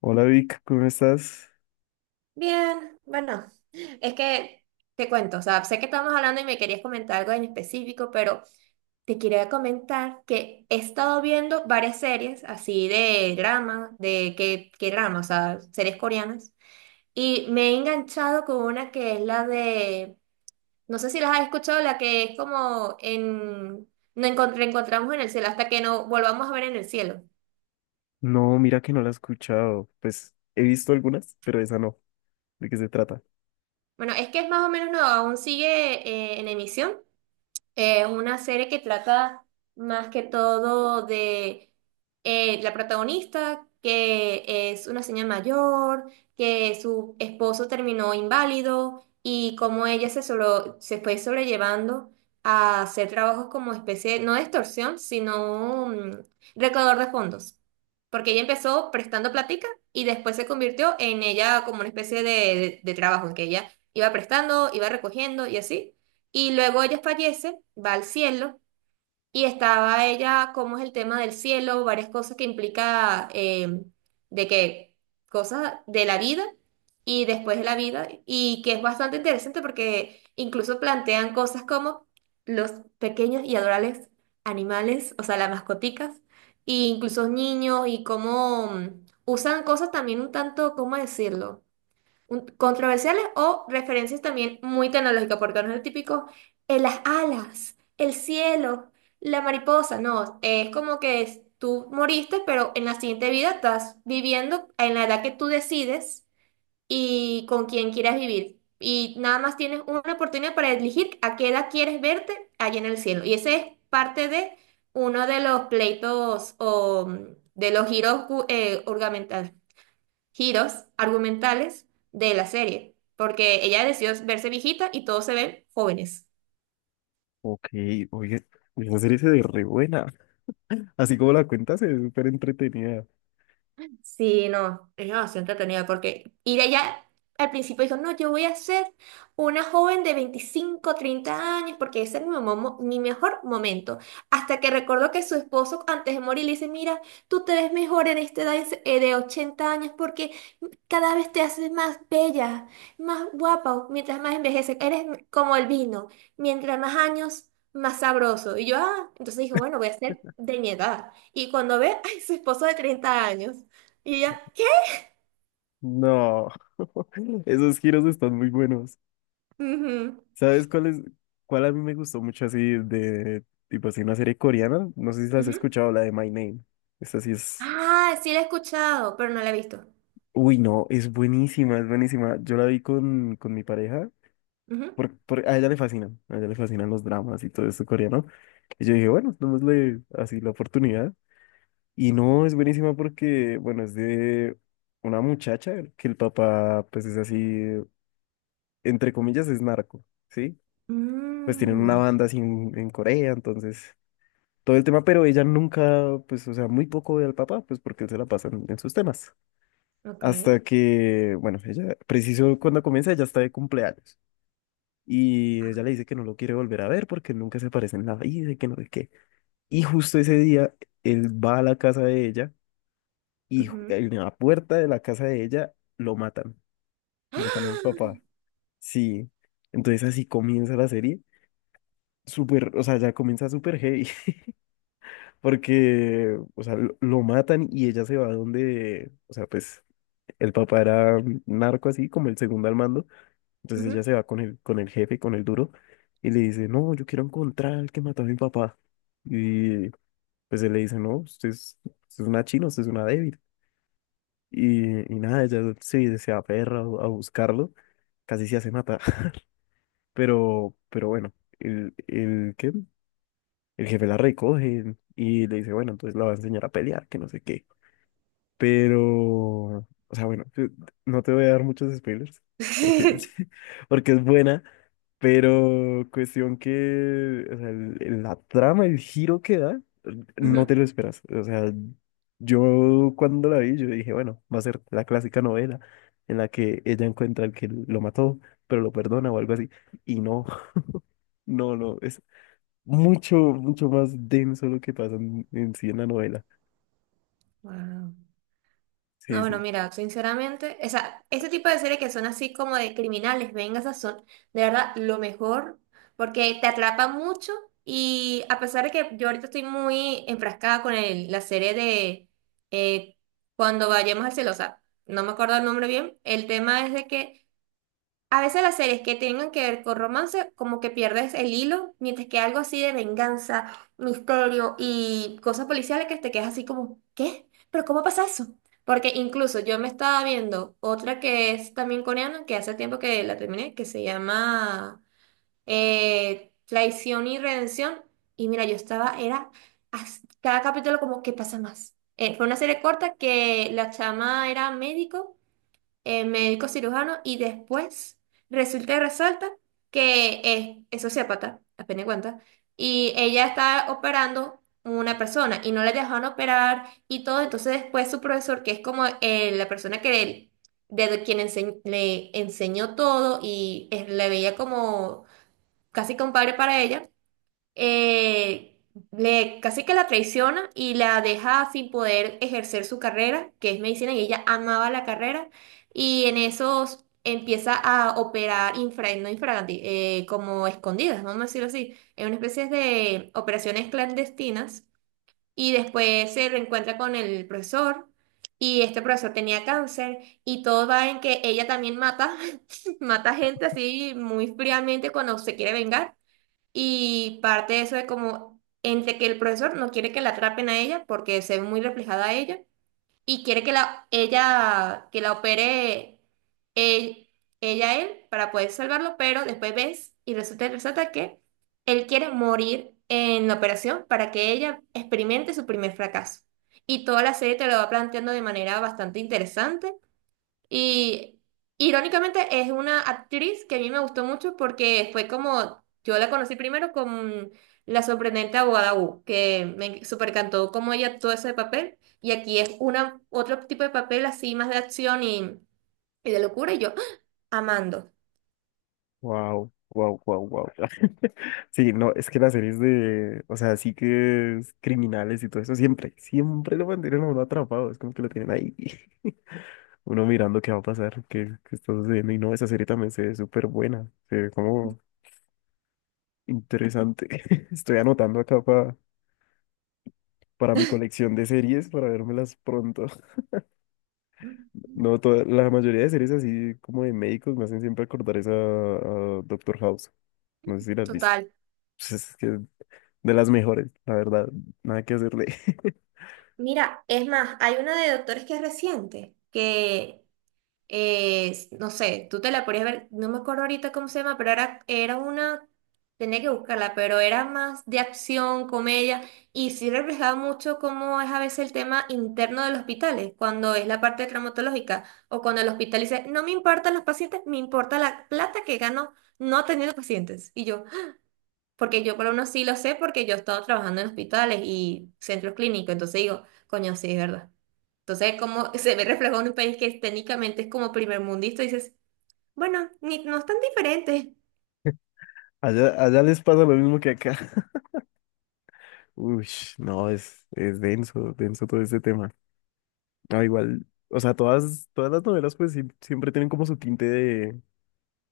Hola Vic, ¿cómo estás? Bien, bueno, es que te cuento, o sea, sé que estamos hablando y me querías comentar algo en específico, pero te quería comentar que he estado viendo varias series así de drama, de qué drama, o sea, series coreanas, y me he enganchado con una que es la de, no sé si las has escuchado, la que es como en, no encont- reencontramos en el cielo hasta que no volvamos a ver en el cielo. No, mira que no la he escuchado. Pues he visto algunas, pero esa no. ¿De qué se trata? Bueno, es que es más o menos, no, aún sigue en emisión. Es una serie que trata más que todo de la protagonista, que es una señora mayor, que su esposo terminó inválido y cómo ella se, solo se fue sobrellevando a hacer trabajos como especie, no de extorsión, sino recaudador de fondos. Porque ella empezó prestando plática y después se convirtió en ella como una especie de trabajo, en que ella iba prestando, iba recogiendo y así. Y luego ella fallece, va al cielo, y estaba ella, cómo es el tema del cielo, varias cosas que implica de que cosas de la vida y después de la vida, y que es bastante interesante porque incluso plantean cosas como los pequeños y adorables animales, o sea, las mascoticas, e incluso niños, y cómo usan cosas también un tanto, ¿cómo decirlo? Controversiales o referencias también muy tecnológicas, porque no es el típico en las alas, el cielo, la mariposa, no, es como que tú moriste, pero en la siguiente vida estás viviendo en la edad que tú decides y con quien quieras vivir. Y nada más tienes una oportunidad para elegir a qué edad quieres verte allá en el cielo. Y ese es parte de uno de los pleitos o de los giros ornamentales giros argumentales de la serie, porque ella decidió verse viejita y todos se ven jóvenes. Ok, oye, esa serie se ve re buena. Así como la cuenta se ve súper entretenida. Sí, no, es demasiado entretenido porque ir allá al principio dijo, no, yo voy a ser una joven de 25 30 años porque ese es mi mejor momento. Hasta que recordó que su esposo antes de morir le dice, mira, tú te ves mejor en esta edad de 80 años porque cada vez te haces más bella, más guapa, mientras más envejeces, eres como el vino, mientras más años, más sabroso. Y yo, ah, entonces dijo, bueno, voy a ser de mi edad. Y cuando ve, ay, su esposo de 30 años. Y ella, ¿qué? No, esos giros están muy buenos. Ujú, ¿Sabes cuál es, cuál a mí me gustó mucho así de, tipo así, una serie coreana? No sé si la has ujú. escuchado, la de My Name. Esta sí es... Ah, sí la he escuchado, pero no la he visto. Uy, no, es buenísima, es buenísima. Yo la vi con mi pareja Ujú. A ella le fascinan, a ella le fascinan los dramas y todo eso coreano. Y yo dije, bueno, démosle así la oportunidad. Y no, es buenísima porque, bueno, es de una muchacha que el papá, pues es así, entre comillas, es narco, ¿sí? Pues tienen una Mm, banda así en Corea, entonces, todo el tema, pero ella nunca, pues, o sea, muy poco ve al papá, pues porque él se la pasa en sus temas. ok. Hasta que, bueno, ella, preciso cuando comienza, ella está de cumpleaños. Y ella le Ajá. dice que no lo quiere volver a ver porque nunca se aparece en la vida y que no sé qué. Y justo ese día, él va a la casa de ella y Ujú. en la puerta de la casa de ella lo matan. ¡Ah! Matan al papá. Sí. Entonces así comienza la serie. Súper, o sea, ya comienza súper heavy porque, o sea, lo matan y ella se va donde, o sea, pues el papá era narco así, como el segundo al mando. Entonces ella Ujú. se va con el jefe, con el duro, y le dice, no, yo quiero encontrar al que mató a mi papá. Y pues él le dice, no, usted es una china, usted es una débil. Y nada, ella se, se aferra a buscarlo, casi se hace matar. Pero bueno, el, ¿qué? El jefe la recoge y le dice, bueno, entonces la va a enseñar a pelear, que no sé qué. Pero, o sea, bueno, yo no te voy a dar muchos spoilers, porque, porque es buena. Pero cuestión que, o sea, la trama, el giro que da, no Ujú. te lo esperas. O sea, yo cuando la vi, yo dije, bueno, va a ser la clásica novela en la que ella encuentra al que lo mató, pero lo perdona o algo así. Y no, no, no, es mucho, mucho más denso lo que pasa en sí en la novela. Wow. No, Sí, bueno, sí. mira, sinceramente, o sea, ese tipo de series que son así como de criminales, vengas son de verdad lo mejor, porque te atrapa mucho y a pesar de que yo ahorita estoy muy enfrascada con la serie de eh, Cuando vayamos al cielo, o sea, no me acuerdo el nombre bien, el tema es de que a veces las series que tengan que ver con romance, como que pierdes el hilo, mientras que algo así de venganza, misterio y cosas policiales que te quedas así como, ¿qué? ¿Pero cómo pasa eso? Porque incluso yo me estaba viendo otra que es también coreana, que hace tiempo que la terminé, que se llama Traición y Redención. Y mira, yo estaba, era cada capítulo como, ¿qué pasa más? Fue una serie corta que la chama era médico médico cirujano y después resulta y resalta que es sociópata, apenas cuenta, y ella está operando una persona y no le dejaron operar y todo, entonces después su profesor, que es como la persona que de quien le enseñó todo y le veía como casi compadre para ella, eh, le, casi que la traiciona y la deja sin poder ejercer su carrera, que es medicina, y ella amaba la carrera, y en esos empieza a operar infra, no infraganti, como escondidas, vamos a decirlo así, en una especie de operaciones clandestinas, y después se reencuentra con el profesor. Y este profesor tenía cáncer y todo va en que ella también mata, mata gente así muy fríamente cuando se quiere vengar. Y parte de eso de como entre que el profesor no quiere que la atrapen a ella porque se ve muy reflejada a ella y quiere que la ella que la opere él, ella a él para poder salvarlo, pero después ves y resulta y resalta que él quiere morir en la operación para que ella experimente su primer fracaso. Y toda la serie te lo va planteando de manera bastante interesante y irónicamente es una actriz que a mí me gustó mucho porque fue como, yo la conocí primero con La sorprendente abogada Wu, que me supercantó cómo ella actuó ese papel. Y aquí es una, otro tipo de papel así más de acción y de locura y yo ¡ah! Amando. Wow, wow, wow, wow. Sí, no, es que las series de, o sea, sí que es criminales y todo eso, siempre, siempre lo mantienen a uno atrapado, es como que lo tienen ahí, uno mirando qué va a pasar, qué, qué está sucediendo, y no, esa serie también se ve súper buena, se ve como interesante. Estoy anotando acá para mi colección de series, para vérmelas pronto. No, toda, la mayoría de series así como de médicos me hacen siempre acordar esa a Doctor House, no sé si las has visto. Total. Pues es que de las mejores, la verdad, nada que hacerle. Mira, es más, hay una de doctores que es reciente, que no sé, tú te la podías ver, no me acuerdo ahorita cómo se llama, pero era una, tenía que buscarla, pero era más de acción, comedia, y sí reflejaba mucho cómo es a veces el tema interno de los hospitales, cuando es la parte traumatológica, o cuando el hospital dice, no me importan los pacientes, me importa la plata que gano no teniendo pacientes. Y yo, porque yo por lo menos sí lo sé porque yo he estado trabajando en hospitales y centros clínicos, entonces digo, coño, sí, es verdad. Entonces, como se ve reflejado en un país que técnicamente es como primer mundista, dices, bueno, ni, no es tan diferente. Allá, allá les pasa lo mismo que acá. Uy, no, es denso, denso todo este tema. No, igual, o sea, todas, todas las novelas pues siempre tienen como su tinte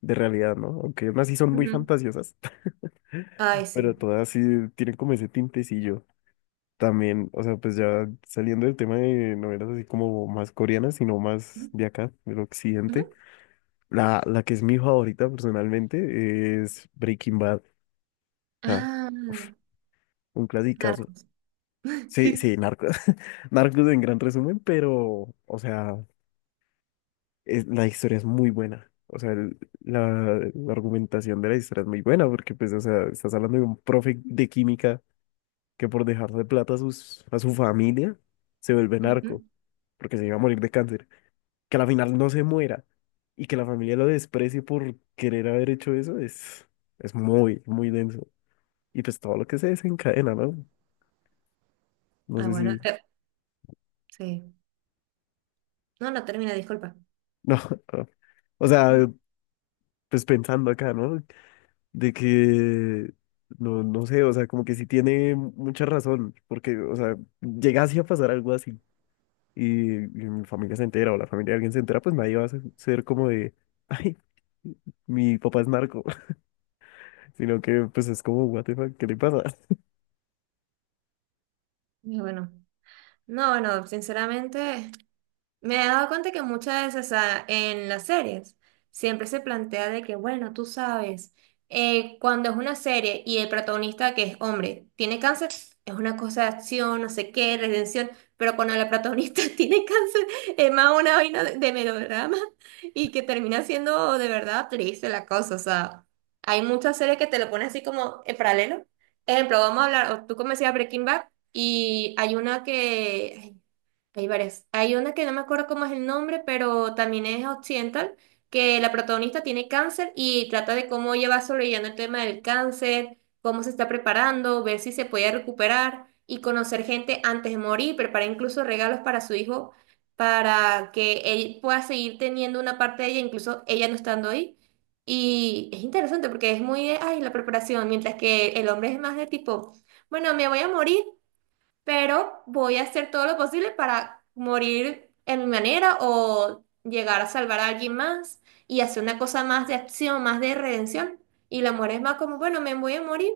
de realidad, ¿no? Aunque unas sí son muy Ujú. fantasiosas, Ay, pero sí. todas sí tienen como ese tintecillo. También, o sea, pues ya saliendo del tema de novelas así como más coreanas, sino más Ujú, de acá, del ujú. occidente, la que es mi favorita personalmente es Breaking Bad. O sea, Ah, uf, un clasicazo. narcos. Sí, sí, Narcos. Narcos en gran resumen, pero, o sea, la historia es muy buena. O sea, la, la argumentación de la historia es muy buena porque, pues, o sea, estás hablando de un profe de química que por dejarle plata a, sus, a su familia se vuelve narco Ujú. porque se iba a morir de cáncer. Que a la final no se muera y que la familia lo desprecie por querer haber hecho eso es muy, muy denso. Y pues todo lo que se desencadena, ¿no? No Ah, sé si... bueno, sí. No, no termina, disculpa. No, no. O sea, pues pensando acá, ¿no? De que, no, no sé, o sea, como que sí tiene mucha razón, porque, o sea, llegase a pasar algo así y mi familia se entera o la familia de alguien se entera, pues nadie va a ser como de, ay, mi papá es narco, sino que pues es como, what the fuck, ¿qué le pasa? Y bueno, no, bueno, sinceramente. Me he dado cuenta que muchas veces, o sea, en las series, siempre se plantea de que, bueno, tú sabes, cuando es una serie y el protagonista, que es hombre, tiene cáncer, es una cosa de acción, no sé qué, redención, pero cuando la protagonista tiene cáncer, es más una vaina de melodrama y que termina siendo de verdad triste la cosa, o sea, hay muchas series que te lo ponen así como en paralelo. Ejemplo, vamos a hablar, o tú como decías Breaking Bad, y hay una que... Hay varias. Hay una que no me acuerdo cómo es el nombre, pero también es occidental, que la protagonista tiene cáncer y trata de cómo ella va sobreviviendo el tema del cáncer, cómo se está preparando, ver si se puede recuperar y conocer gente antes de morir, preparar incluso regalos para su hijo para que él pueda seguir teniendo una parte de ella, incluso ella no estando ahí. Y es interesante porque es muy de, ay, la preparación, mientras que el hombre es más de tipo, bueno, me voy a morir pero voy a hacer todo lo posible para morir en mi manera o llegar a salvar a alguien más y hacer una cosa más de acción, más de redención. Y la muerte es más como, bueno, me voy a morir,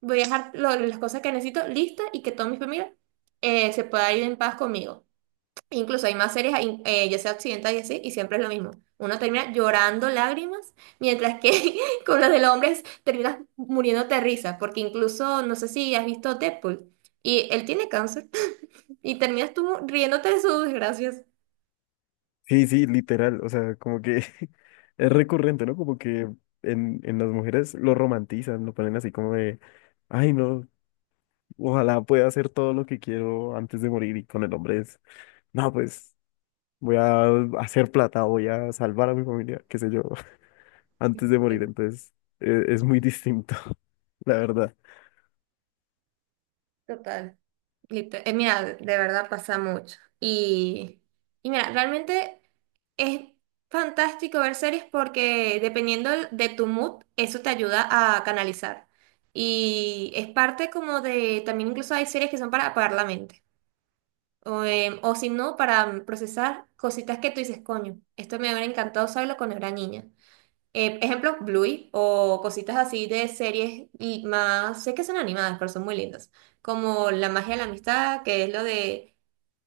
voy a dejar las cosas que necesito listas y que toda mi familia se pueda ir en paz conmigo. Incluso hay más series, ahí, ya sea occidental y así, y siempre es lo mismo. Uno termina llorando lágrimas, mientras que con los del hombre terminas muriéndote de risa, porque incluso, no sé si has visto Deadpool, y él tiene cáncer. Y terminas tú riéndote de sus desgracias. Sí, sí, literal, o sea, como que es recurrente, ¿no? Como que en las mujeres lo romantizan, lo ponen así como de, ay, no, ojalá pueda hacer todo lo que quiero antes de morir y con el hombre es no, pues voy a hacer plata, voy a salvar a mi familia, qué sé yo, antes de morir. Entonces, es, muy distinto, la verdad. Total. Mira, de verdad pasa mucho. Y mira, realmente es fantástico ver series porque dependiendo de tu mood, eso te ayuda a canalizar. Y es parte como de, también incluso hay series que son para apagar la mente. O si no, para procesar cositas que tú dices, coño, esto me hubiera encantado saberlo cuando era niña. Ejemplo, Bluey o cositas así de series y más, sé que son animadas, pero son muy lindas, como La magia de la amistad, que es lo de,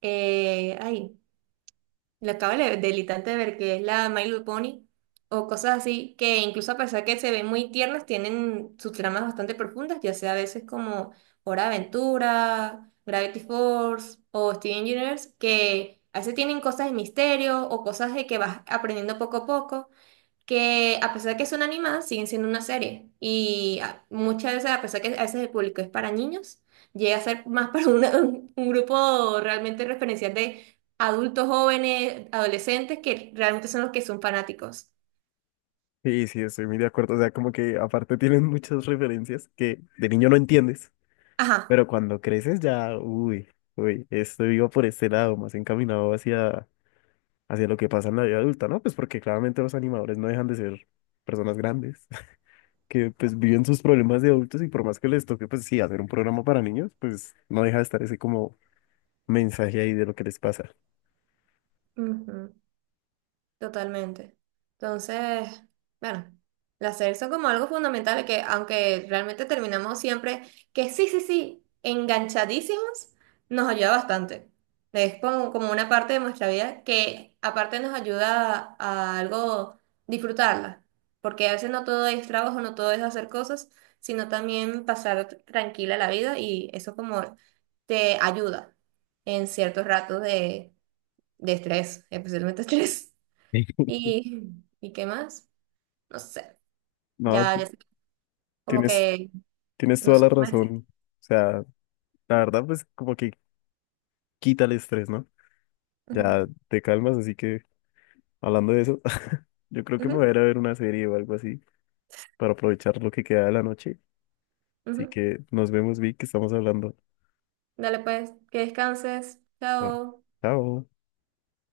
ay, lo acabo del instante de ver, que es la My Little Pony, o cosas así, que incluso a pesar que se ven muy tiernas, tienen sus tramas bastante profundas, ya sea a veces como Hora de Aventura, Gravity Force o Steven Universe, que a veces tienen cosas de misterio o cosas de que vas aprendiendo poco a poco que a pesar de que son animadas, siguen siendo una serie. Y muchas veces, a pesar que a veces el público es para niños, llega a ser más para un grupo realmente referencial de adultos jóvenes, adolescentes, que realmente son los que son fanáticos. Y sí, estoy muy de acuerdo. O sea, como que aparte tienen muchas referencias que de niño no entiendes, Ajá. pero cuando creces ya, uy, uy, estoy vivo por este lado, más encaminado hacia, hacia lo que pasa en la vida adulta, ¿no? Pues porque claramente los animadores no dejan de ser personas grandes que pues viven sus problemas de adultos y por más que les toque, pues sí, hacer un programa para niños, pues no deja de estar ese como mensaje ahí de lo que les pasa. Totalmente. Entonces, bueno, las series son como algo fundamental que, aunque realmente terminamos siempre, que sí, sí, sí, enganchadísimos, nos ayuda bastante. Es como, como una parte de nuestra vida que aparte nos ayuda a algo disfrutarla, porque a veces no todo es trabajo, no todo es hacer cosas, sino también pasar tranquila la vida y eso como te ayuda en ciertos ratos de estrés, especialmente estrés. Sí. ¿Y, ¿y qué más? No sé. No, Ya, ya sé. Como tienes, que tienes no toda sé la qué más decir. razón. O sea, la verdad, pues como que quita el estrés, ¿no? Ya te calmas, así que hablando de eso, yo creo que me voy Ujú, a ir a ver una serie o algo así para aprovechar lo que queda de la noche. ujú, Así ujú. que nos vemos, Vic, que estamos hablando. Dale pues, que descanses. Ah, Chao. chao.